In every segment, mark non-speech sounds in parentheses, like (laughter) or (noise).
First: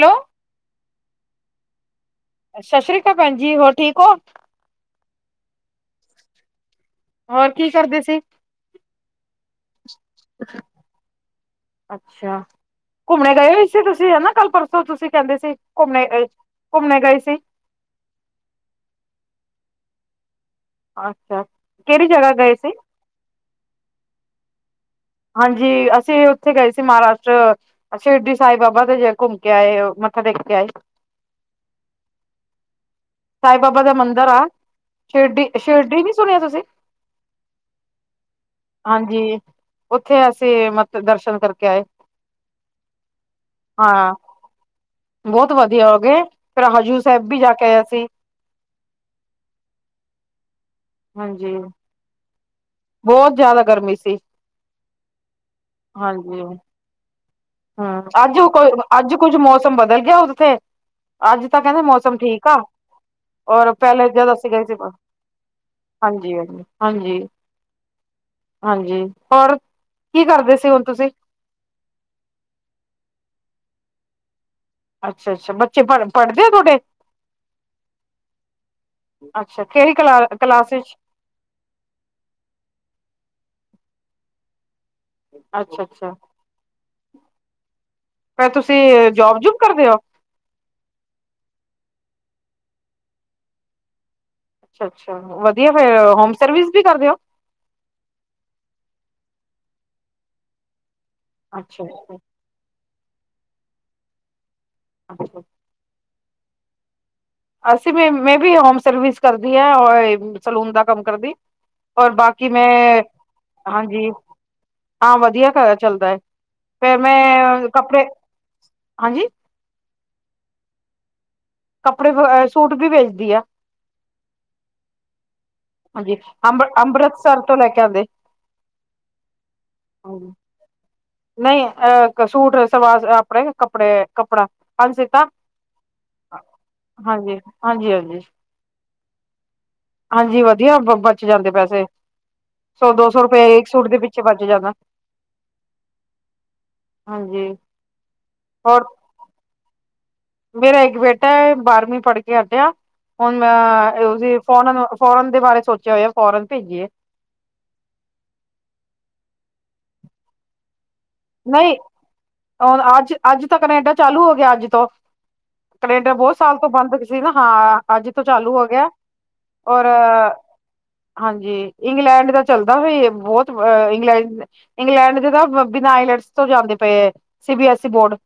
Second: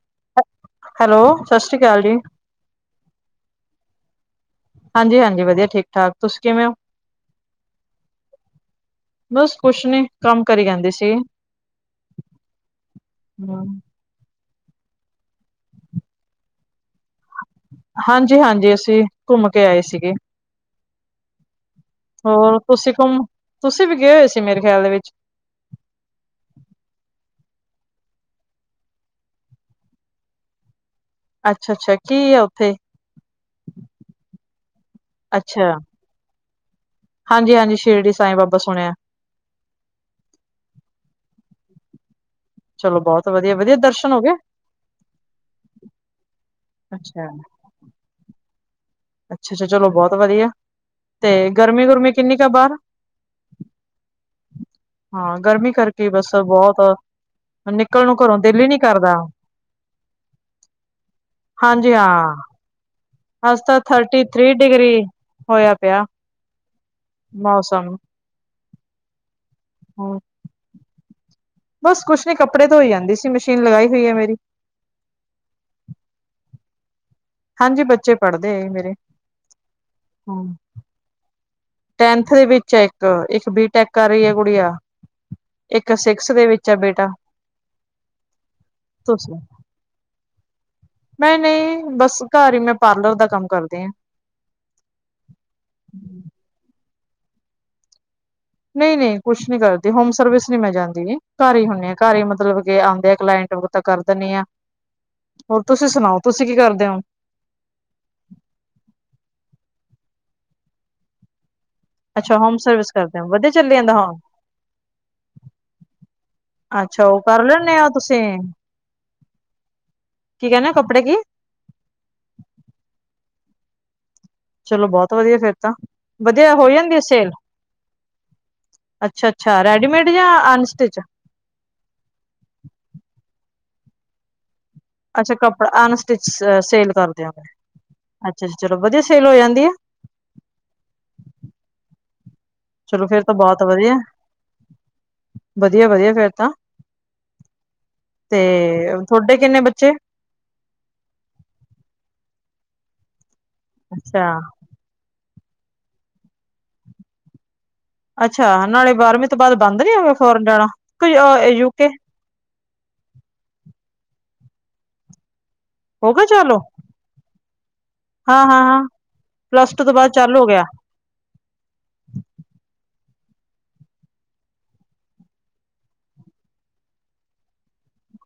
Hello. Hello, ਸਤਿ ਸ਼੍ਰੀ ਅਕਾਲ ਜੀ। ਸਤਿ ਸ਼੍ਰੀ ਅਕਾਲ, ਭੈਣ ਜੀ। ਹੋਰ ਠੀਕ ਹੋ? ਹਾਂਜੀ-ਹਾਂਜੀ, ਵਧੀਆ ਠੀਕ- ਠਾਕ। ਤੁਸੀਂ ਕਿਵੇਂ ਓ? ਹੋਰ, ਕੀ ਕਰਦੇ ਸੀ? ਬਸ, ਕੁਛ ਨੀ। ਕੰਮ ਕਰੀ ਜਾਂਦੀ ਸੀ ਅੱਛਾ, ਘੁੰਮਣੇ ਗਏ ਹੋਏ ਸੀ ਤੁਸੀਂ? ਚੀ ਹਨਾ, ਕੱਲ- ਪਰਸੋਂ ਤੁਸੀਂ ਕਹਿੰਦੇ ਸੀ। ਘੁੰਮਣੇ ਅ ਘੁੰਮਣੇ ਗਏ ਸੀ। ਹਾਂਜੀ-ਹਾਂਜੀ, ਅਸੀਂ, ਘੁੰਮ ਕੇ ਆਏ ਸੀਗੇ। ਅੱਛਾ। ਕਿਹੜੀ ਜਗ੍ਹਾ ਗਏ ਹੋਰ, ਸੀ? ਤੁਸੀਂ ਘੁੰਮ, ਤੁਸੀਂ ਵੀ ਹੋਏ ਹੋਏ ਸੀ, ਮੇਰੇ ਖਿਆਲ ਦੇ ਵਿੱਚ। ਹਾਂਜੀ। ਅਸੀਂ ਉੱਥੇ, ਗਏ ਸੀ, ਮਹਾਰਾਸ਼ਟਰ। ਅੱਛੀ ਸ਼ਿਰਡੀ ਸਾਹਿਬ ਬਾਬਾ ਦੇ, ਜ ਘੁੰਮ ਕੇ ਆਏ ਔ। ਮੱਥਾ ਟੇਕ ਕੇ ਆਏ ਔ ਅੱਛਾ- ਅੱਛਾ। ਕੀ ਆ ਉੱਥੇ? ਸਾਈ ਬਾਬਾ ਦਾ ਮੰਦਿਰ ਆ। ਸ਼ਿਰਡੀ, ਸ਼ਿਰਡੀ ਨੀ ਸੁਣਿਆ ਤੁਸੀਂ? ਹਾਂਜੀ- ਹਾਂਜੀ, ਸਿਰੜੀ, ਸਾਈ ਬਾਬਾ ਸੁਣਿਆ। ਜੀ। ਉੱਥੇ ਅਸੀਂ, ਮਤ ਦਰਸ਼ਨ, ਕਰਕੇ ਆਏ। ਚਲੋ, ਬਹੁਤ ਵਧੀਆ, ਵਧੀਆ ਦਰਸ਼ਨ ਹਾਂ। ਹੋਗੇ? ਬਹੁਤ ਵਧੀਆ ਹੋਗੇ। ਫੇਰ, ਹਜੂਰ ਸਾਹਿਬ ਅੱਛਾ ਵੀ, ਜਾ ਕੇ ਆਏ, ਅਸੀ। ਅੱਛਾ-ਛਾ-ਛਾ ਚਲੋ ਬਹੁਤ ਵਧੀਆ, ਤੇ ਹਾਂਜੀ। ਗਰਮੀ- ਗੁਰਮੀ ਕਿੰਨੀ ਕਾ ਬਾਹਰ? ਬਹੁਤ ਜਿਆਦਾ, ਗਰਮੀ ਸੀ। ਹਾਂ। ਗਰਮੀ ਕਰਕੇ, ਈ ਬਸ ਬਹੁਤ ਹਾਂ। ਨਿਕਲ ਨੂੰ ਘਰੋਂ ਅੱਜ ਦਿਲ ਹੀ ਕੋਏ, ਨੀ ਕਰਦਾ ਅੱਜ ਕੁੱਝ, ਮੌਸਮ ਬਦਲ ਗਿਆ, ਉੱਥੇ। ਅੱਜ ਤਾਂ, ਕਹਿੰਦੇ ਹਾਂਜੀ ਮੌਸਮ ਹਾਂ ਠੀਕ ਆ, ਅੱਜ ਔਰ, ਤਾਂ ਪਹਿਲਾਂ ਥਰਟੀ ਜਦ ਅਸੀ ਥ੍ਰਰੀ ਗਏ ਸੀ। ਡਿਗਰੀ ਹੋਇਆ ਪਿਆ ਹਾਂਜੀ-ਹਾਂਜੀ, ਹਾਂਜੀ। ਮੌਸਮ ਹਾਂਜੀ। ਹੋਰ, ਹੂੰ ਕੀ ਕਰਦੇ ਸੀ ਹੁਣ ਤੁਸੀਂ? ਬਸ ਕੁਛ ਨੀ, ਕੱਪੜੇ ਧੋਈ ਜਾਂਦੀ ਸੀ। ਮਸ਼ੀਨ ਲਗਾਈ ਹੋਈ ਆ ਮੇਰੀ। ਅੱਛਾ-ਅੱਛਾ, ਬੱਚੇ ਪੜ, ਪੜਦੇ ਆ ਤੁਹਡੇ? ਹਾਂਜੀ ਬੱਚੇ ਪੜ੍ਹਦੇ ਹੈ ਮੇਰੇ ਅੱਛਾ। ਕਿਹੜੀ ਕਲਾ, ਹੂੰ, ਕਲਾਸ ਵਿਚ? ਟੈਨਥ, ਦੇ ਵਿੱਚ ਆ ਇੱਕ। ਇੱਕ ਬੀਟੈਕ, ਕਰ ਰੀ ਆ ਗੁੜੀਆ। ਅੱਛਾ, ਇੱਕ ਅੱਛਾ ਸਿਕਸ, ਦੇ ਵਿੱਚ ਏ ਬੇਟਾ। ਫੇਰ ਤੁਸੀਂ, ਜੋਬ- ਜੁਬ ਕਰਦੇ ਓ। ਮੈਂ ਨਈ, ਬਸ ਘਰ ਈ, ਮੈਂ ਪਾਰਲਰ ਦਾ, ਕੰਮ ਕਰਦੀ ਆ। ਅੱਛਾ-ਅੱਛਾ, ਵਧੀਆ ਫੇਰ, ਹੋਮ ਸਰਵਿਸ ਵੀ ਕਰਦੇ ਓ? ਨਈ-ਨਈ, ਕੁਛ ਨੀ ਕਰਦੀ। ਹੋਮ ਸਰਵਿਸ ਨੀ ਮੈਂ ਜਾਂਦੀ। ਘਰ ਈ ਅੱਛਾ, ਹੁੰਨੀ ਆ। ਘਰ ਈ ਮਤਲਬ ਕਿ ਆਣਦੇ ਆ ਕਲਾਇੰਟ। ਹੋਰ ਤਾਂ ਕਰਦਾ ਨਹੀਂ ਆ। (inaudible) ਹੋਰ ਤੁਸੀਂ ਸੁਣਾਓ? ਤੁਸੀਂ ਕੀ ਕਰਦੇ ਓ? ਅਸੀਂ, ਮ ਮੈਂ ਵੀ, ਹੋਮ ਸਰਵਿਸ ਕਰਦੀ ਆ। ਅਹ ਸਲੂਨ ਦਾ, ਕੰਮ ਕਰਦੀ‌। ਔਰ ਅੱਛਾ ਬਾਕੀ ਹੋਮ ਸਰਵਿਸ ਮੈਂ, ਕਰਦੇ ਹੋ ਵਧੀਆ ਚੱਲੀ ਜਾਂਦਾ ਹਾਂਜੀ, ਹੋਮ ਹਾਂ ਵਧੀਆ ਘਰ ਚੱਲਦਾ ਐ। ਫੇਰ ਅੱਛਾ ਉਹ ਕਰ ਮੈਂ ਲੈਂਦੇ ਹੋ ਕੱਪੜੇ, ਤੁਸੀਂ ਹਾਂਜੀ। ਕੀ ਕਹਿਨੇ, ਓ ਕੱਪੜਾ ਕੀ? ਕੱਪੜੇ, ਅ ਸੂਟ ਵੀ, ਵੇਚਦੀ ਆ। ਚਲੋ ਬਹੁਤ ਵਧੀਆ, ਫਿਰ ਤਾਂ, ਹਾਂਜੀ ਵਧੀਆ ਅੰਬ ਹੋ ਜਾਂਦੀ ਆ ਸੇਲ? ਅੰਮ੍ਰਿਤਸਰ ਤੋਂ ਲੈ ਕੇ ਆਂਦੇ ਅੱਛਾ-ਅੱਛਾ, ਰੈਡੀਮੇਡ ਜਾਂ ਅਨਸਟਿਚ? ਨਹੀਂ ਅਹ ਇੱਕ ਸੂਟ ਸਵਾਰ ਆਪਣੇ ਕੱਪੜੇ ਕੱਪੜਾ ਪੰਜ ਸੀਤਾ ਅੱਛਾ ਕੱਪੜਾ ਅਨਸਟਿਚਸ ਅ ਸੇਲ ਕਰਦੇ ਓ, ਹਾਂਜੀ ਹਾਂਜੀ ਹਾਂਜੀ ਅੱਛਾ ਚਲੋ ਵਧੀਆ ਸੇਲ ਹੋ ਜਾਂਦੀ ਆ? ਹਾਂਜੀ ਵਧੀਆ ਬ ਬਚ ਜਾਂਦੇ ਪੈਸੇ, ਸੌ ਚਲੋ ਦੋ ਫੇਰ ਸੌ ਤਾਂ ਰੁਪਏ ਬਹੁਤ ਇੱਕ ਸੂਟ ਵਧੀਆ ਦੇ ਪਿੱਛੇ ਬਚ ਜਾਂਦਾ। ਵਧੀਆ-ਵਧੀਆ ਫਿਰ ਤਾਂ, ਹਾਂਜੀ ਤੇ ਹੋਰ ਤੁਹਡੇ ਕਿੰਨੇ ਬੱਚੇ? ਮੇਰਾ ਇੱਕ ਬੇਟਾ ਐ ਬਾਰਵੀਂ ਪੜ੍ਹ ਕੇ ਹੱਟਿਆ। ਹੁਣ ਮੈਂ ਉਹਦੀ ਅੱਛਾ-ਅੱਛਾ ਫੋਨ ਅ ਫੋਰਨ ਦੇ ਬਾਰੇ ਸੋਚਿਆ ਹੋਇਆ ਫੋਰਨ ਭੇਜੀਏ। ਅੱਛਾ ਨਾਲੇ ਬਾਰਵੀਂ ਤੋਂ ਬਾਅਦ ਬੰਦ ਨਹੀਂ ਹੋ ਗਏ ਫੋਰਨ ਜਾਣਾ ਕੁਝ ਅਹ ਨਹੀਂ ਯੂਕੇ? ਹੁਣ ਅੱਜ ਅੱਜ ਤਾਂ ਕਨੇਡਾ ਚਾਲੂ ਹੋ ਗਿਆ, ਅੱਜ ਤੋਂ ਹੋ ਕਨੇਡਾ ਗਿਆ ਬਹੁਤ ਚਾਲੂ ਸਾਲ ਤੋਂ ਬੰਦ ਹਾਂ, ਅੱਜ ਤੋਂ ਚਾਲੂ ਹੋ ਹਾਂ-ਹਾਂ-ਹਾਂ ਗਿਆ ਪਲੱਸ ਟੂ ਔਰ ਤੋਂ ਬਾਅਦ ਚਾਲੂ ਹੋ ਗਿਆ ਹਾਂਜੀ, ਇੰਗਲੈਂਡ ਦਾ ਚੱਲਦਾ ਵੀ ਬਹੁਤ ਇੰਗਲੈਂਡ ਇੰਗਲੈਂਡ ਦੇ ਤਾਂ ਬਿਨਾਂ ਆਈਲੈਟਸ ਤੋਂ ਜਾਂਦੇ ਪਏ C B S E board.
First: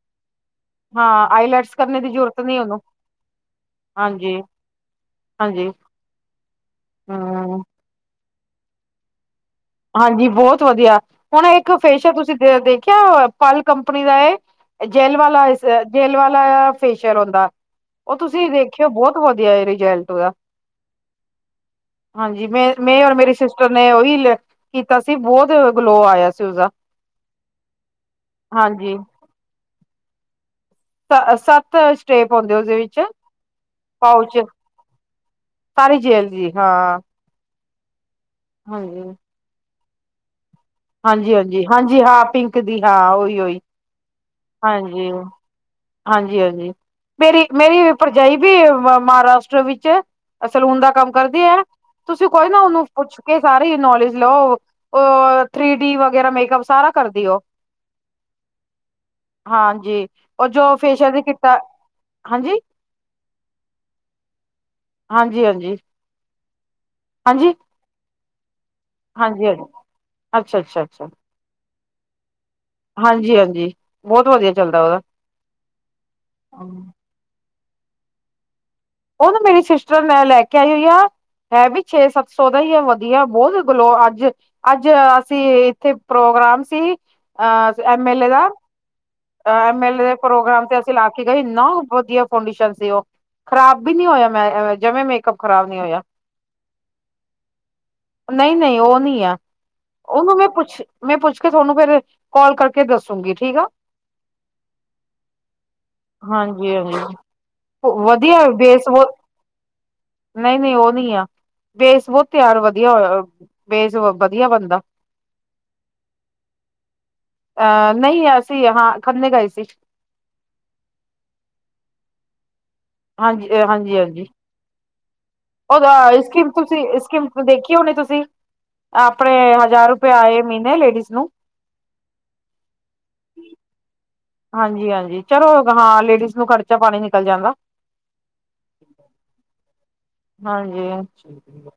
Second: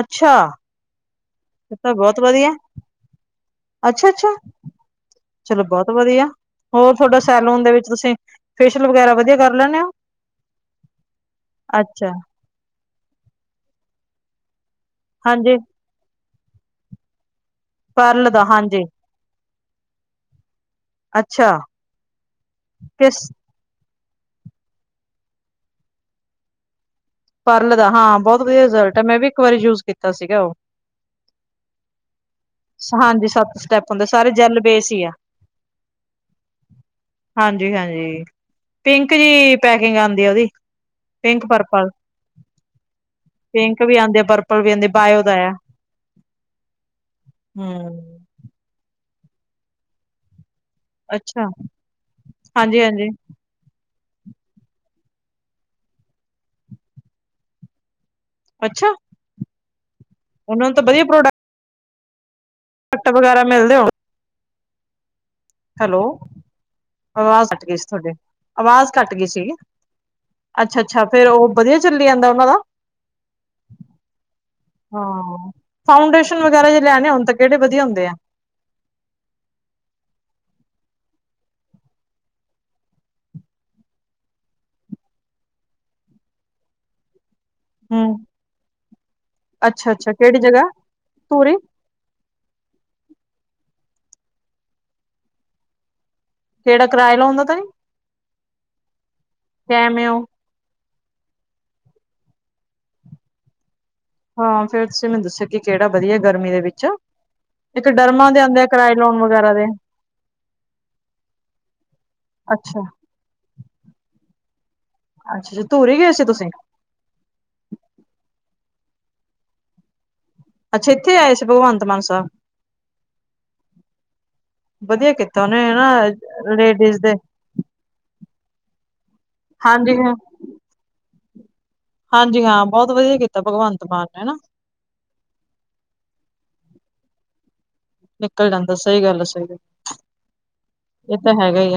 ਅੱਛਾ ਹਾਂ, ਆਈਲੈਟਸ ਫਿਰ ਕਰਨੇ ਦੀ ਜ਼ਰੂਰਤ ਨਹੀਂ ਉਹਨੂੰ। ਅੱਛਾ ਅੱਛਾ, ਹਾਂਜੀ ਚਲੋ ਹਾਂਜੀ ਬਹੁਤ ਵਧੀਆ, ਹੋਰ ਤੁਹਾਡਾ ਹਮ ਸੈਲੂਨ ਦੇ ਵਿੱਚ ਤੁਸੀਂ ਫੇਸ਼ੀਅਲ ਵਗੈਰਾ ਵਧੀਆ ਕਰ ਲੈਂਦੇ ਹੋ ਹਾਂਜੀ, ਬਹੁਤ ਵਧੀਆ, ਹੁਣ ਇੱਕ ਅੱਛਾ ਫੇਸ਼ੀਅਲ ਤੁਸੀਂ ਦੇ ਦੇਖਿਆ ਪਲ ਕੰਪਨੀ ਦਾ ਆਇਆ। ਜੇਲ ਵਾਲਾ ਹਾਂਜੀ ਜੇਲ ਵਾਲਾ ਫੇਸ਼ੀਅਲ ਆਉਂਦਾ। ਉਹ ਪਰਲ ਦਾ ਤੁਸੀਂ ਹਾਂਜੀ ਵੇਖਿਓ ਬਹੁਤ ਵਧੀਆ ਐ ਰਿਜਲਟ ਉਹਦਾ। ਅੱਛਾ ਹਾਂਜੀ ਮੈਂ ਮੈਂ ਔਰ ਕਿਸ ਮੇਰੀ ਸਿਸ ਨੇ ਉਹੀ ਕੀਤਾ ਸੀ, ਬਹੁਤ ਗਲੋ ਆਇਆ ਸੀ ਉਸਦਾ। ਪਾਰਲਰ ਦਾ, ਹਾਂ ਬਹੁਤ ਵਧੀਆ ਹਾਂਜੀ ਰਿਜਲਟ ਹੈ ਮੈਂ ਵੀ ਇੱਕ ਵਾਰੀ ਯੂਜ ਕੀਤਾ ਸੀਗਾ ਉਹ। ਸੱਤ ਸਟੇਪ ਆਉਂਦੇ ਉਹਦੇ ਵਿੱਚ ਹਾਂਜੀ ਸੱਤ ਸਟੈਪ ਹੁੰਦੇ ਸਾਰੇ ਪਾਉਚ। ਜੈਲ ਬੇਸ ਹੀ ਆ ਤਾਰੀ ਜੇਲ ਜੀ, ਹਾਂ। ਹਾਂਜੀ ਹਾਂਜੀ, ਹਾਂਜੀ ਪਿੰਕ ਜਿਹੀ ਪੈਕਿੰਗ ਆਉਂਦੀ ਆ ਉਹਦੀ। ਹਾਂਜੀ ਪਿੰਕ ਹਾਂਜੀ ਪਰਪਲ ਹਾਂਜੀ, ਹਾਂ, ਪਿੰਕ ਦੀ ਹਾਂ, ਉਹੀ। ਉਹੀ ਪਿੰਕ ਵੀ ਆਉਂਦੀ ਆ, ਪਰਪਲ ਵੀ ਆਉਂਦੀ ਹਾਂਜੀ ਬਾਇਓ ਦਾ ਆ। ਹਾਂਜੀ ਹਾਂਜੀ, ਮੇਰੀ ਮੇਰੀ ਹਮ ਭਰਜਾਈ ਵੀ ਮਹਾਰਾਸ਼ਟਰ ਵਿੱਚ ਸਲੂਨ ਦਾ ਕੰਮ ਕਰਦੀ ਅੱਛਾ ਐ ਨਾ। ਤੁਸੀਂ ਕੋਈ ਨਾ ਹਾਂਜੀ ਉਹਨੂੰ ਹਾਂਜੀ ਪੁੱਛ ਕੇ ਸਾਰੀ ਨੌਲੇਜ ਲਓ, ਉਹ ਥ੍ਰੀ ਡੀ ਵਗੈਰਾ ਮੇਕਅਪ ਸਾਰਾ ਕਰਦੀ ਉਹ। ਅੱਛਾ ਹਾਂਜੀ, ਔਰ ਉਹਨਾਂ ਨੂੰ ਜੋ ਤਾਂ ਫੇਸ਼ੀਅਲ ਦੀ ਕਿੱਟਾ ਹਾਂਜੀ। ਘੱਟ ਵਗੈਰਾ ਮਿਲਦੇ ਹੋ। ਹਾਂਜੀ ਹਾਂਜੀ। ਹੈਲੋ, ਆਵਾਜ਼ ਹਾਂਜੀ, ਕੱਟ ਗਈ ਸੀ ਤੁਹਾਡੀ, ਆਵਾਜ਼ ਕੱਟ ਗਈ ਹਾਂਜੀ, ਸੀਗੀ, ਹਾਂਜੀ, ਅੱਛਾ ਅੱਛਾ ਫੇਰ ਉਹ ਵਧੀਆ ਚੱਲੀ ਜਾਂਦਾ ਉਹਨਾਂ ਦਾ? ਹਾਂਜੀ ਹਾਂਜੀ। ਬਹੁਤ ਵਧੀਆ ਚੱਲਦਾ। ਉਹਦਾ। ਹਾਂ, ਫਾਊਂਡੇਸ਼ਨ ਵਗੈਰਾ ਜੇ ਲੈਣੇ ਹੋਣ ਤਾਂ ਕਿਹੜੇ ਵਧੀਆ ਹੁੰਦੇ ਆ। ਉਹਨੂੰ ਮੇਰੀ ਸਿਸਟਰ ਇਨ ਲਾ ਲੈ ਕੇ ਆਈ ਹੋਈ ਆ। ਹੈ ਵੀ ਛੇ ਸੱਤ ਸੌ ਦਾ ਹੀ ਹੈ, ਵਧੀਆ ਬਹੁਤ ਗਲੋ ਅੱਜ ਅੱਜ ਅਸੀਂ ਇੱਥੇ ਪ੍ਰੋਗਰਾਮ ਸੀ ਅ ਐਮ ਹਮ ਐਲ ਏ ਦਾ। ਐਮ ਐਲ ਏ ਅੱਛਾ-ਅੱਛਾ ਦੇ ਕਿਹੜੀ ਜਗ੍ਹਾ ਪ੍ਰੋਗਰਾਮ ਤੇ ਅਸੀਂ ਲਾ ਕੇ ਗਏ ਧੂਰੀ ਇੰਨਾ ਵਧੀਆ ਫਾਊਂਡੇਸ਼ਨ ਸੀ, ਉਹ ਖਰਾਬ ਵੀ ਨਹੀਂ ਹੋਇਆ ਮੈਂ ਜਿਵੇਂ ਮੇਕਅਪ ਖ਼ਰਾਬ ਨਹੀਂ ਹੋਇਆ। ਕਿਹੜਾ ਕਿਰਾਏ ਲਾਉਂਦਾ ਤਾਂ ਨੀ ਨਹੀਂ ਨਹੀਂ ਉਹ ਨਹੀਂ ਆ, ਕੈਮੇ ਓ ਉਹਨੂੰ ਮੈਂ ਪੁੱਛ ਮੈਂ ਪੁੱਛ ਕੇ ਤੁਹਾਨੂੰ ਫਿਰ ਕਾਲ ਕਰਕੇ ਦੱਸੂਗੀ, ਠੀਕ ਆ। ਹਾਂ, ਫੇਰ ਤੁਸੀਂ ਮੈਨੂੰ ਦੱਸਿਆ ਕਿ ਕਿਹੜਾ ਵਧੀਆ ਗਰਮੀ ਦੇ ਹਾਂਜੀ ਵਿੱਚ। ਹਾਂਜੀ ਇੱਕ ਡਰਮਾਂ ਦੇ ਵਧੀਆ ਆਉਂਦੇ ਆ, ਬੇਸ ਕਿਰਾਏ ਲੋਨ ਵਗੈਰਾ ਦੇ। ਨਹੀਂ ਨਹੀਂ ਉਹ ਨਹੀਂ ਆ, ਬੇਸ ਬਹੁਤ ਤਿਆਰ ਅੱਛਾ ਵਧੀਆ ਹੋਇਆ। ਬੇਸ ਵਧੀਆ ਬਣਦਾ। ਅੱਛਾ ਅੱਛਾ, ਧੂਰੀ ਗਏ ਸੀ ਤੁਸੀਂ? ਅਹ ਨਹੀਂ ਅਸੀਂ, ਹਾਂ ਖੰਨੇ ਗਏ ਸੀ। ਅੱਛਾ, ਇੱਥੇ ਆਏ ਸੀ ਭਗਵੰਤ ਮਾਨਸਾ। ਹਾਂਜੀ, ਹਾਂਜੀ, ਹਾਂਜੀ, ਵਧੀਆ ਕੀਤਾ ਉਹਨੇ ਨਾ ਉਹਦਾ ਇਸੀਮ ਤੁਸੀਂ ਲੇਡੀਜ਼ ਦੇ ਇਸੀਮ ਦੇਖੀ ਹੋਨੀ ਤੁਸੀਂ, ਆਪਣੇ ਹਜ਼ਾਰ ਹਾਂਜੀ ਰੁਪਏ ਹਾਂ ਆਏ ਮਹੀਨੇ ਲੇਡੀਜ਼ ਨੂੰ। ਹਾਂਜੀ ਹਾਂ, ਬਹੁਤ ਵਧੀਆ ਕੀਤਾ ਭਗਵੰਤ ਮਾਨ ਨੇ ਨਾ। ਹਾਂਜੀ-ਹਾਂਜੀ, ਚਲੋ ਹਾਂ ਲੇਡੀਜ਼ ਨੂੰ ਖਰਚਾ ਪਾਣੀ ਨਿਕਲ ਜਾਂਗਾ। ਨਿਕਲ ਜਾਂਦਾ, ਸਹੀ ਗੱਲ ਐ, ਸਹੀ ਗੱਲ। ਹਾਂਜੀ ਇਹ ਤਾਂ ਹੈਗਾ (unintelligible) ਹੀ ਆ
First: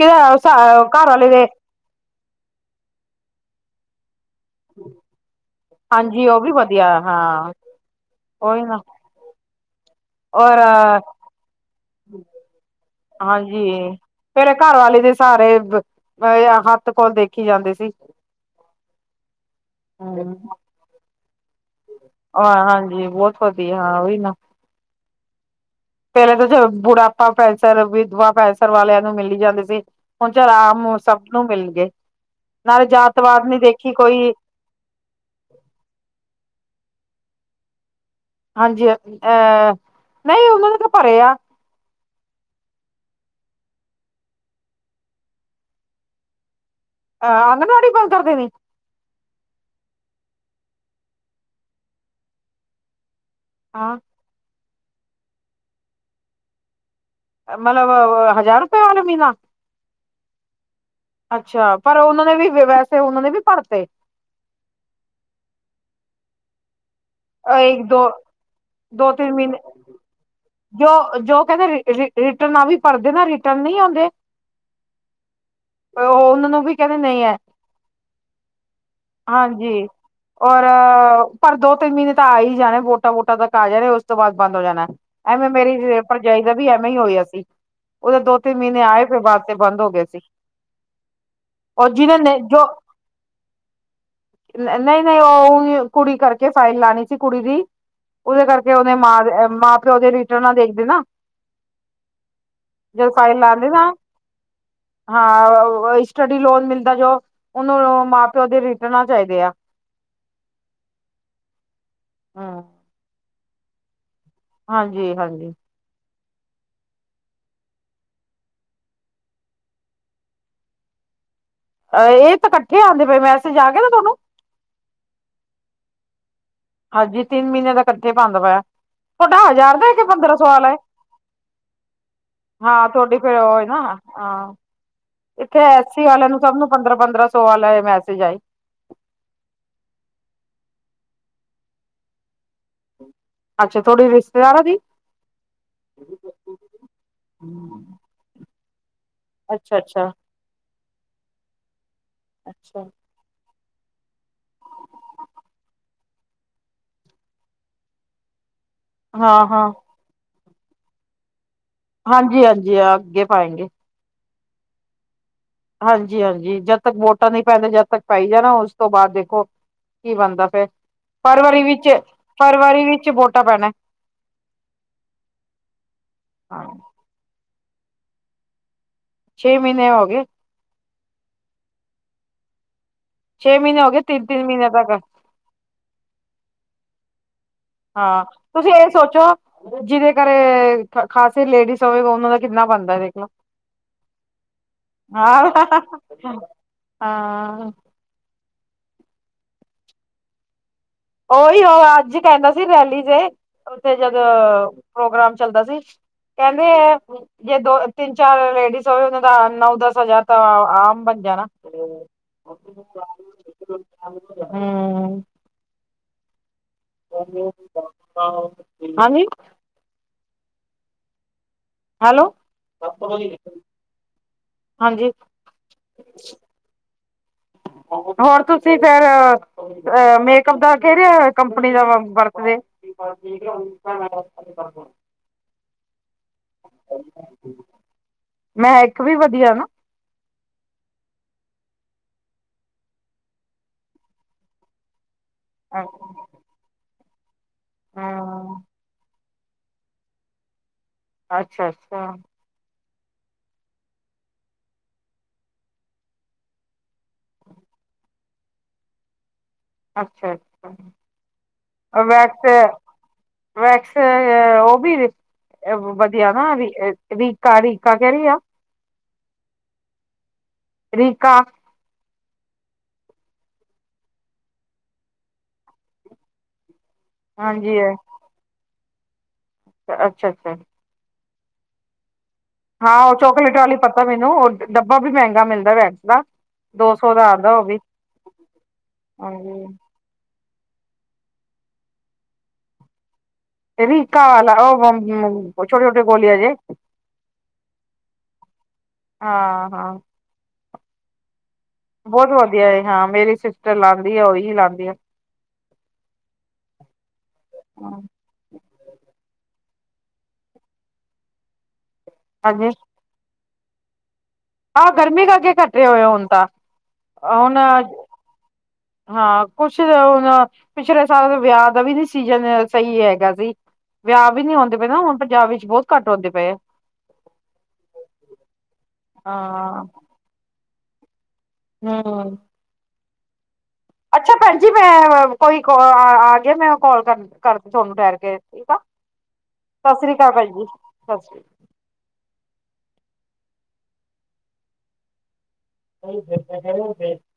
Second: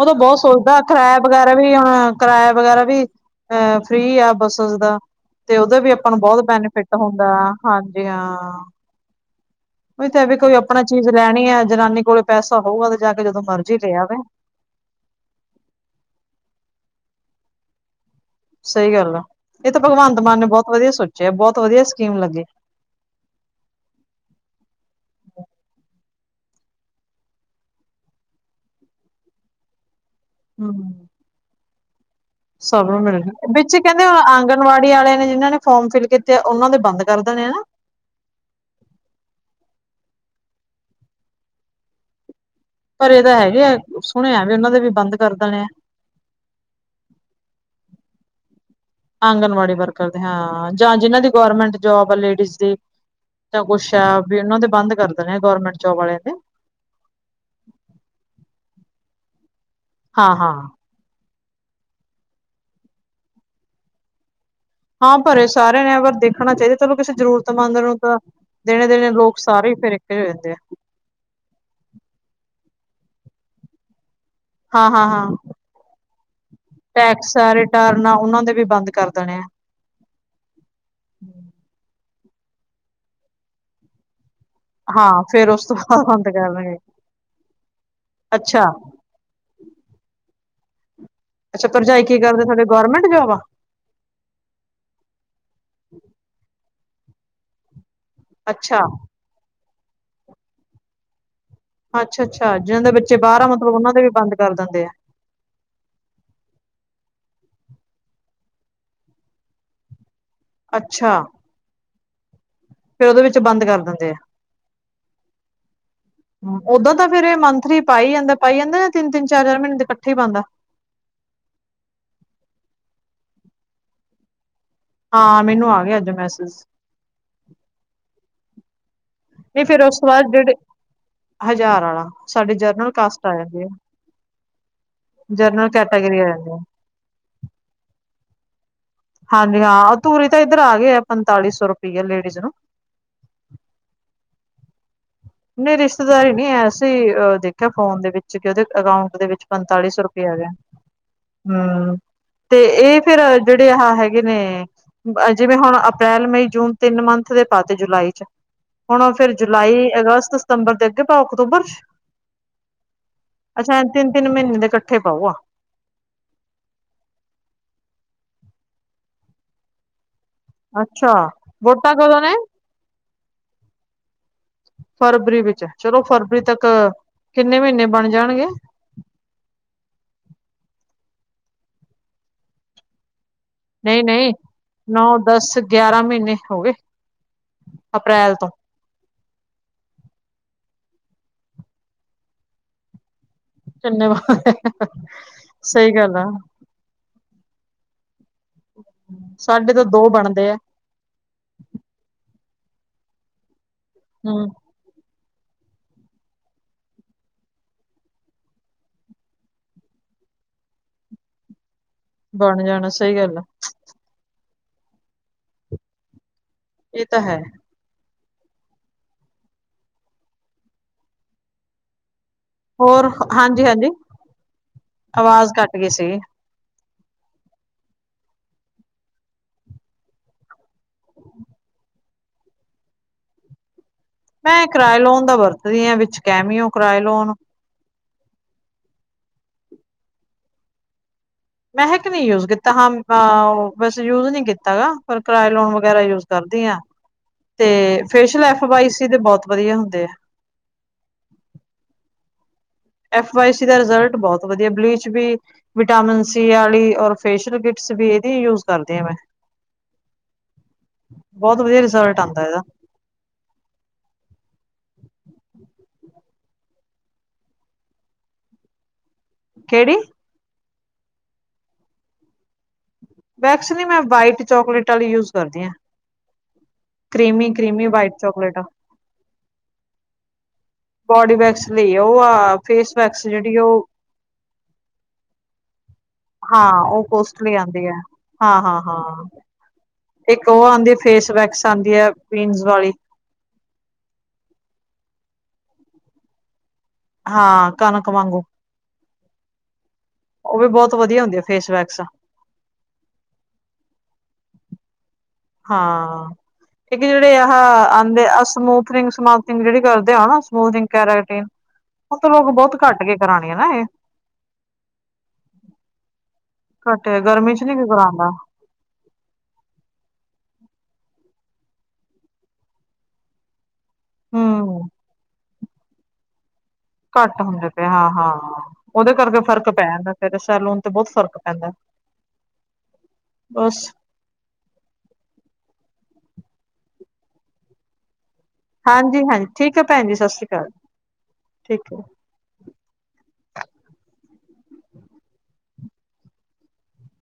ਉਹ ਤਾਂ ਬਹੁਤ ਸੋਚਦਾ, ਘਰ ਕਿਰਾਆ ਵਾਲੇ ਦੇ ਵਗੈਰਾ ਵੀ ਯਹਾਂ ਕਿਰਾਇਆ ਵਗੈਰਾ ਵੀ, ਅਹ ਫ੍ਰਰੀ ਐ ਬੱਸ ਚਲਦਾ ਤੇ ਉਹਦਾ ਵੀ ਆਪਾਂ ਹਾਂਜੀ ਉਹ ਬਹੁਤ ਵੀ ਵਧੀਆ ਬੈਨੀਫਿਟ ਹੁੰਦਾ ਹਾਂ ਆ, ਹਾਂਜੀ ਉਹੀ ਹਾਂ। ਨਾ ਉ ਤਾਂ ਵੀ ਕੋਈ ਔਰ ਆਪਣਾ ਚੀਜ਼ ਲੈਣੀ ਹੈ, ਜਨਾਨੀ ਕੋਲ ਪੈਸਾ ਹੋਊਗਾ ਤੇ ਜਾ ਕੇ ਜਦੋਂ ਹਾਂਜੀ ਮਰਜ਼ੀ ਲੈ ਆਵੇ। ਫੇਰ ਐ ਘਰਆਲੇ ਦੇ ਸਾਰੇ ਅਹ ਹੱਥ ਕੋ ਦੇਖੀ ਜਾਂਦੇ ਸੀ। ਸਹੀ ਗੱਲ ਆ, ਇਹ ਤਾਂ ਭਗਵੰਤ ਮਾਨ ਨੇ ਬੋਤ ਵਧੀਆ ਸੋਚਿਆ, ਬੋਤ ਵਧੀਆ ਸਕੀਮ ਲੱਗੀ ਆ ਹਾਂਜੀ ਬੋਤ ਵਧੀਆ ਓਈ ਨਾ। ਪਹਿਲੇ ਤਾਂ ਬੁਢਾਪਾ ਪੈਂਸਰ, ਵਿਧਵਾ ਪੈਂਸਰ ਵਾਲਿਆਂ ਨੂੰ ਮਿਲੀ ਜਾਂਦੀ ਸੀ। ਹੁਨ ਚੱਲ ਹਮ ਆਮ ਸਭ ਨੂੰ ਮਿਲ ਗਏ, ਨਾਲੇ ਜਾਤਵਾਤ ਨੀ ਦੇਖੀ ਕੋਈ। ਆਗਣਵਾੜੀ ਵਾਲੇ ਨੇ ਜਿਨ੍ਹਾਂ ਨੇ ਫੋਮ ਫਿਲ ਕੀਤੇ, ਉਹਨਾਂ ਦੇ ਬੰਦ ਕਰ ਦੇਣੇ ਨਾ। ਹਾਂਜੀ, ਅਹ ਨਹੀਂ ਉਹਨਾਂ ਦੇ ਤੇ ਪਰੇ ਆ। ਭਰੇ ਤੇ ਹੈਗੇ, ਸੁਣਿਆ ਵੀ ਉਹਨਾਂ ਦੇ ਵੀ ਬੰਦ ਕਰ ਦੇਣੇ ਐ। ਅਹ ਆਂਗਣਵਾੜੀ ਬੰਦ ਕਰ ਦੇਨੀ। ਆਂਗਨਵਾੜੀ ਵਰਕਰ ਦੇ ਹਾਂ, ਜਾਂ ਜਿਹਨਾਂ ਦੀ ਗੌਰਮੈਂਟ ਜੋਬ ਆ ਲੇਡੀਜ਼ ਦੀ। ਜਾਂ ਕੁਛ ਹਾਂ ਐ ਵੀ ਉਹਨਾਂ ਦੇ ਬੰਦ ਕਰ ਦੇਣੇ ਗੌਰਮੈਂਟ ਜੋਬ ਆਲਿਆਂ ਦੇ। ਮਤਲਬ ਹਜ਼ਾਰ ਰੁਪਏ ਵਾਲੇ ਮਹੀਨਾ। ਹਾਂ-ਹਾਂ। ਅੱਛਾ, ਪਰ ਉਹਨਾਂ ਨੇ ਵੀ ਵੈਸੇ ਉਹਨਾਂ ਨੇ ਵੀ ਭਰਤੇ। ਹਾਂ ਭਰੇ ਸਾਰੇ ਨੇ ਪਰ ਦੇਖਣਾ ਚਾਹੀਦਾ। ਚਲੋ ਕਿਸੇ ਜ਼ਰੂਰਤਮੰਦ ਇੱਕ ਨੂੰ ਦੋ ਤਾਂ ਦੇਣੇ-ਦੇਣੇ, ਦੋ ਤਿੰਨ ਲੋਕ ਮਹੀਨੇ ਸਾਰੇ ਹੀ ਫੇਰ ਇੱਕ ਜੇ ਹੋ ਜਾਂਦੇ ਐ। ਰਿਟਰਨਾ ਵੀ ਭਰਦੇ ਨਾ, ਰਿਟਰਨ ਨਹੀਂ ਆਉਂਦੇ। ਹਾਂ, ਹਾਂ, ਹਾਂ। ਓਹ ਉਹਨਾਂ ਨੂੰ ਵੀ ਕਹਿੰਦੇ ਨਹੀਂ ਟੈਕਸ ਹੈ ਆ, ਰਿਟਰਨ ਆ ਉਹਨਾਂ ਦੇ ਵੀ ਬੰਦ ਕਰ ਦੇਣੇ ਐ। ਜੀ। ਔਰ ਪਰ ਦੋ ਤਿੰਨ ਮਹੀਨੇ ਤਾਂ ਆ ਹੀ ਜਾਣੇ, ਵੋਟਾਂ ਵੋਟਾਂ ਤੱਕ ਆ ਜਾਣੇ। ਓਸ ਤੋਂ ਬਾਅਦ ਬੰਦ ਹੋ ਜਾਨਾ ਹਾਂ ਐ, ਫੇਰ ਐਵੇਂ ਉਸ ਤੋਂ ਮੇਰੀ ਬਾਅਦ ਬੰਦ ਭਰਜਾਈ ਦਾ ਵੀ ਕਰਨਗੇ ਐਵੇਂ ਈ ਹੋਇਆ ਸੀ। ਉਹਦੇ ਦੋ ਤਿੰਨ ਅੱਛਾ ਮਹੀਨੇ ਆਏ, ਫਿਰ ਬਾਦ ਚ ਬੰਦ ਹੋ ਗਏ ਸੀ। ਅੱਛਾ, ਭਰਜਾਈ ਕੀ ਕਰਦੇ ਤੁਹਾਡੇ ਗੌਰਰਮੈਂਟ ਜੋਬ ਆ? ਨਹੀਂ-ਨਹੀਂ, ਓ ਓਇਓ ਕੁੜੀ ਕਰਕੇ ਫਾਈਲ ਲਾਨੀ ਸੀ ਕੁੜੀ ਦੀ। ਉਹਦੇ ਕਰਕੇ ਅੱਛਾ ਉਹਨੇ ਮਾਂ, ਮਾਂ-ਪਿਓ ਦੇ ਰਿਟਰਨਾਂ ਦੇਖਦੇ ਨਾ। ਅੱਛਾ-ਅੱਛਾ ਜਿਹਨਾਂ ਦੇ ਜਦ ਬੱਚੇ ਫਾਈਲ ਬਾਰ ਆ ਲਾਂਦੇ ਮਤਲਬ ਨਾ ਉਹਨਾਂ ਦੇ ਵੀ ਬੰਦ ਕਰ ਦੇਂਦੇ ਐ। ਹਾਂ ਸਟੱਡੀ ਲੋਨ ਮਿਲਦਾ ਜੋ, ਉਹਨੂੰ ਮਾਂ-ਪਿਓ ਦੇ ਰਿਟਰਨਾਂ ਚਾਹੀਦੇ ਆ। ਅੱਛਾ ਹਾਂ ਫੇਰ ਉਹਦੇ ਵਿੱਚ ਬੰਦ ਕਰ ਦਿੰਦੇ ਆ ਹਾਂਜੀ-ਹਾਂਜੀ। ਓਦਾਂ ਤਾਂ ਫੇਰ ਏ ਮੰਥਲੀ ਪਾਈ ਜਾਂਦਾ, ਪਾਈ ਜਾਂਦਾ ਤਿੰਨ-ਤਿੰਨ, ਚਾਰ-ਚਾਰ ਮਹੀਨੇ ਦੇ ਇਕੱਠੇ ਹੀ ਪਾਂਦਾ। ਅਹ ਇਹ ਤਾਂ ਇਕੱਠੇ ਆਂਦੇ ਪਏ, ਮੈਸੇਜ ਆ ਗਯਾ ਨਾ ਤੁਹਾਨੂੰ? ਹਾਂ ਮੈਨੂੰ ਆ ਗਿਆ ਅੱਜ ਮੈਸਜ਼। ਹਾਂਜੀ ਤਿੰਨ ਮਹੀਨੇ ਦਾ ਇਕੱਠੇ ਪਾਂਦਾ ਪਇਆ, ਬਟ ਨਹੀਂ ਹਜ਼ਾਰ ਫੇਰ ਦਾ ਉਸ ਕੇ ਤੋਂ ਬਾਅਦ ਪੰਦਰਾਂ ਸੌ ਜਿਹੜੇ ਆਲਾ ਐ। ਹਜ਼ਾਰ ਆਲਾ ਸਾਡੇ ਹਾਂ ਜਰਨਲ ਤੁਹਾਡੀ ਕਾਸਟ ਆ ਫੇਰ ਜਾਂਦੀ ਓਈ ਹੈ ਨਾ ਹਾਂ। ਇੱਥੇ ਜਰਨਲ ਐਸੀ ਕੈਟਾਗਰੀ ਆ ਵਾਲਿਆਂ ਨੂੰ, ਜਾਂਦੀ ਹੈ ਸਭ ਨੂੰ ਪੰਦਰਾਂ-ਪੰਦਰਾਂ ਸੌ ਵਾਲਾ ਮੈਸੇਜ ਆਈ। ਹਾਂਜੀ ਹਾਂ ਅ ਓਰੀ ਤਾਂ ਇੱਧਰ ਆ ਗਏ ਆ ਪੰਤਾਲੀ ਸੌ ਰੁਪਈਏ ਲੇਡੀਜ਼ ਨੂੰ। ਅੱਛਾ ਤੁਹਾਡੀ ਰਿਸ਼ਤੇਦਾਰਾਂ ਦੀ। ਨਹੀਂ ਰਿਸ਼ਤੇਦਾਰੀ ਨਹੀਂ ਹੈ ਅਸੀਂ ਦੇਖਿਆ ਫੋਨ ਦੇ ਵਿੱਚ ਕਿ ਉਹਦੇ ਅਕਾਊਂਟ ਦੇ ਵਿੱਚ ਅੱਛਾ ਪੰਤਾਲੀ ਸੌ ਅੱਛਾ ਰੁਪਇਆ ਗਿਆ ਹਮ ਤੇ ਅੱਛਾ ਇਹ ਫਿਰ ਜਿਹੜੇ ਆਹ ਹੈਗੇ ਨੇ ਜਿਵੇਂ ਹੁਣ ਅਪ੍ਰੈਲ ਮਈ ਜੂਨ ਤਿੰਨ ਮੰਥ ਦੇ ਪਾਤੇ ਜੁਲਾਈ ਚ ਹੁਣ ਫੇਰ ਹਾਂ ਹਾਂ ਜੁਲਾਈ ਅਗਸਤ, ਸਤੰਬਰ ਦੇ ਅੱਗੇ ਪਾਓ ਅਕਤੂਬਰ ਚ ਹਾਂਜੀ ਹਾਂਜੀ ਆ ਅੱਗੇ ਪਾਏਗੇ ਅੱਛਾ ਤਿੰਨ ਤਿੰਨ ਮਹੀਨੇ ਦੇ ਇਕੱਠੇ ਪਾਊ ਆ ਹਾਂਜੀ ਹਾਂਜੀ ਜਦ ਤੱਕ ਵੋਟਾਂ ਨਹੀਂ ਪੈਂਦੇ ਜਦ ਤੱਕ ਪਾਈ ਜਾਣਾ ਉਸ ਤੋਂ ਬਾਅਦ ਦੇਖੋ ਕੀ ਬਣਦਾ, ਫ ਅੱਛਾ ਫਰਵਰੀ ਵਿੱਚ ਵੋਟਾਂ ਕਦੋਂ ਨੇ ਫਰਵਰੀ ਵਿੱਚ ਵੋਟਾਂ ਪੈਣਾ ਫਰਵਰੀ ਵਿੱਚ ਚਲੋ ਫਰਵਰੀ ਤੱਕ ਕਿੰਨੇ ਮਹੀਨੇ ਬਣ ਜਾਣਗੇ ਛੇ ਮਹੀਨੇ ਹੋਗੇ, ਛੇ ਮਹੀਨੇ ਹੋ ਗਏ ਨਹੀਂ ਤਿੰਨ ਨਹੀਂ ਤਿੰਨ ਮਹੀਨੇ ਤੱਕ, ਨੌ ਦਸ ਗਿਆਰਾਂ ਮਹੀਨੇ ਹੋ ਗਏ ਹਾਂ ਅਪ੍ਰੈਲ ਤੋਂ ਤੁਸੀਂ ਇਹ ਸੋਚੋ ਜਿਹਦੇ ਘਰੇ ਖਾਸੀ ਲੇਡੀਜ਼ ਹੋਵੇਗਾ ਉਹਨਾ ਦਾ ਕਿੰਨਾ ਬਣਦਾ ਦੇਖਲੋ ਕਿੰਨੇ ਆਹ ਸਹੀ ਗੱਲ ਆ ਹਾਂ ਸਾਡੇ ਤਾਂ ਦੋ ਬਣਦੇ ਆ ਉਹੀ ਉਹ ਅੱਜ ਕਹਿੰਦਾ ਸੀ ਰੈਲੀ ਜ ਉਥੇ ਜਦੋਂ ਹਮ ਪ੍ਰੋਗਰਾਮ ਚੱਲਦਾ ਸੀ! ਕਹਿੰਦੇ ਜੇ ਦੋ ਤਿੰਨ ਚਾਰ ਲੇਡੀਜ਼ ਹੋਵੇ ਉਹਨਾਂ ਦਾ ਨੌ ਦਸ ਹਜ਼ਾਰ ਤਾਂ ਆਮ ਬਣ ਜਾਣਾ, ਬਣ ਜਾਣਾ ਸਹੀ ਗੱਲ ਆ ਹਮ ਇਹ ਤਾਂ ਹੈ ਹਾਂਜੀ ਹੈਲੋ ਹੋਰ ਹਾਂਜੀ ਹਾਂਜੀ ਹਾਂਜੀ ਆਵਾਜ਼ ਘੱਟ ਗਈ ਸੀਗੀ ਹੋਰ ਤੁਸੀਂ ਫੇਰ ਅ ਮੇਕਅਪ ਦਾ ਕਿਹੜੇ ਕੰਪਨੀ ਦਾ ਵਰਤਦੇ ਮੈਂ ਕਰਾਇਲੋਨ ਦਾ ਵਰਤਦੀ ਆ ਵਿੱਚ ਕੈਮੀਓ ਕਰਾਇਲੋਨ ਮੈਂ ਇੱਕ ਵੀ ਵਧੀਆ ਨਾ ਮੈਂ ਕਿਹਾ ਨਹੀਂ ਯੂਜ ਕੀਤਾ ਹਾਂ ਬਸ ਯੂਜ ਨਹੀਂ ਕੀਤਾ ਗ ਪਰ ਕਿਰਾਏ ਲੋਨ ਵਗੈਰਾ ਯੂਜ ਕਰਦੀ ਹਾਂ ਤੇ ਫੇਸ਼ਅਲ ਹੂੰ ਐਫ ਵਾਈ ਸੀ ਤੇ ਬਹੁਤ ਵਧੀਆ ਹੁੰਦੇ ਆ। ਅੱਛਾ ਅੱਛਾ। ਐਫ ਵੀ ਸੀ ਦਾ ਰਿਜ਼ਲਟ ਬਹੁਤ ਵਧੀਆ ਬਲੀਚ ਵੀ, ਵਿਟਾਮਿਨ ਸੀ ਵਾਲੀ ਔਰ ਫੇਸ਼ਅਲ ਕਿਟਸ ਵੀ ਇਹਦੀ ਯੂਜ ਕਰਦੀ ਆ ਮੈਂ ਅੱਛਾ ਬਹੁਤ ਵਧੀਆ ਅੱਛਾ ਰਿਜ਼ਲਟ ਆਉਂਦਾ ਵੈਕਸ ਇਹਦਾ ਵੈਕਸ ਉਹ ਵੀ ਵਧੀਆ ਨਾ ਰੀਕਾ ਰੀਕਾ ਕਹਿ ਰਹੀ ਆ ਕਿਹੜੀ ਰੀਕਾ ਵੈਕਸ ਨ ਮੈਂ ਵਾਈਟ ਚੋਕਲੇਟ ਵਾਲੀ ਯੂਜ ਕਰਦੀ ਹਾਂ। ਕ੍ਰੀਮੀ- ਹਾਂਜੀ ਕ੍ਰੀਮੀ ਵਾਈਟ ਚੌਕਲੇਟ ਆ ਅੱਛਾ-ਅੱਛਾ ਬੋਡੀ ਵੈਕਸ ਲਈ ਉਹ ਆ ਫੇਸ ਹਾਂ ਉਹ ਵੈਕਸ ਚੋਕਲੇਟ ਜਿਹੜੀ ਵਾਲੀ ਉਹ ਪਤਾ ਮੈਨੂੰ ਉਹ ਡੱਬਾ ਵੀ ਮਹਿੰਗਾ ਮਿਲਦਾ ਵੈਕਸ ਦਾ ਹਾਂ ਦੋ ਉਹ ਸੌ ਦਾ ਕੋਸਟਲੀ ਆਉਂਦਾ ਉਹ ਵੀ ਆਉਂਦੀ ਹੈ ਹਾਂ ਹਾਂ ਹਾਂ ਹਾਂਜੀ ਇੱਕ ਉਹ ਆਉਂਦੀ ਫੇਸ ਵੈਕਸ ਆਉਂਦੀ ਹੈ ਪੀਨਸ ਵਾਲੀ ਰੀਕਾ ਵਾਲਾ ਉਹ ਛੋਟੇ ਛੋਟੇ ਗੋਲੀਆਂ ਜੇ ਹਾਂ ਕਣਕ ਵਾਂਗੂ ਹਾਂ ਹਾਂ ਉਹ ਵੀ ਬਹੁਤ ਵਧੀਆ ਹੁੰਦੀ ਆ ਫੇਸ ਵੈਕਸ ਬਹੁਤ ਵਧੀਆ ਏ ਹਾਂ ਮੇਰੀ ਸਿਸਟਰ ਲਾਉਂਦੀ ਆ ਉਹੀ ਲਾਉਂਦੀ ਆ ਹਾਂ, ਇੱਕ ਜਿਹੜੇ ਆ ਆਹਂਦੇ ਅਸੂਥਨਿੰਗ ਸਮ ਜਿਹੜੀ ਕਰਦੇ ਆ ਨਾ ਸਮੂਥਿੰਗ ਕੈਰਾਟੀਨ ਉਹ ਤਾਂ ਲੋਕ ਹਾਂਜੀ ਬਹੁਤ ਘੱਟ ਕੇ ਕਰਾਣੀ ਹੈ ਨਾ ਇਹ ਆਹ ਗਰਮੀ ਕਰਕੇ ਘਟੇ ਹੋਏ ਹੁਣ ਤਾਂ ਘੱਟੇ ਗਰਮੀ ਹੁਣ ਚ ਨੀ ਕੀ ਕਰਾਂਦਾ ਹਾਂ ਕੁਛ ਹੁਣ ਪਿਛਲੇ ਸਾਲ ਵਿਆਹ ਦਾ ਵੀ ਨੀ ਸੀਜਨ ਸਹੀ ਹੈਗਾ ਸੀ ਵਿਆਹ ਵੀ ਨਹੀ ਆਉਂਦੇ ਹੂੰ ਪਏ ਨਾ ਹੁਣ ਪੰਜਾਬ ਵਿੱਚ ਬਹੁਤ ਘੱਟ ਆਉਂਦੇ ਪਏ ਆ ਘੱਟ ਹੁੰਦੇ ਪਏ ਹਾਂ ਹਾਂ ਉਹਦੇ ਕਰਕੇ ਫ਼ਰਕ ਹਾਂ ਪੈ ਜਾਂਦਾ ਫਿਰ ਸ਼ੈਲੂਨ ਤੇ ਬਹੁਤ ਫ਼ਰਕ ਪੈਂਦਾ ਹਮ ਬਸ ਅੱਛਾ ਭੈਣ ਜੀ ਮੈਂ ਕੋਈ ਕੋ ਆ ਗਿਆ ਮੈਂ ਕੋਲ ਕਰ ਕਰ ਤੁਹਾਨੂੰ ਠਹਿਰ ਕੇ ਠੀਕ ਆ। ਹਾਂਜੀ- ਹਾਂਜੀ ਠੀਕ ਹੈ ਭੈਣ ਜੀ ਸ੍ਰੀ ਸਤਿ ਸ਼੍ਰੀ ਭਾਜੀ ਅਕਾਲ, ਸਤਿ ਠੀਕ ਹੈ। (inaudible) (inaudible)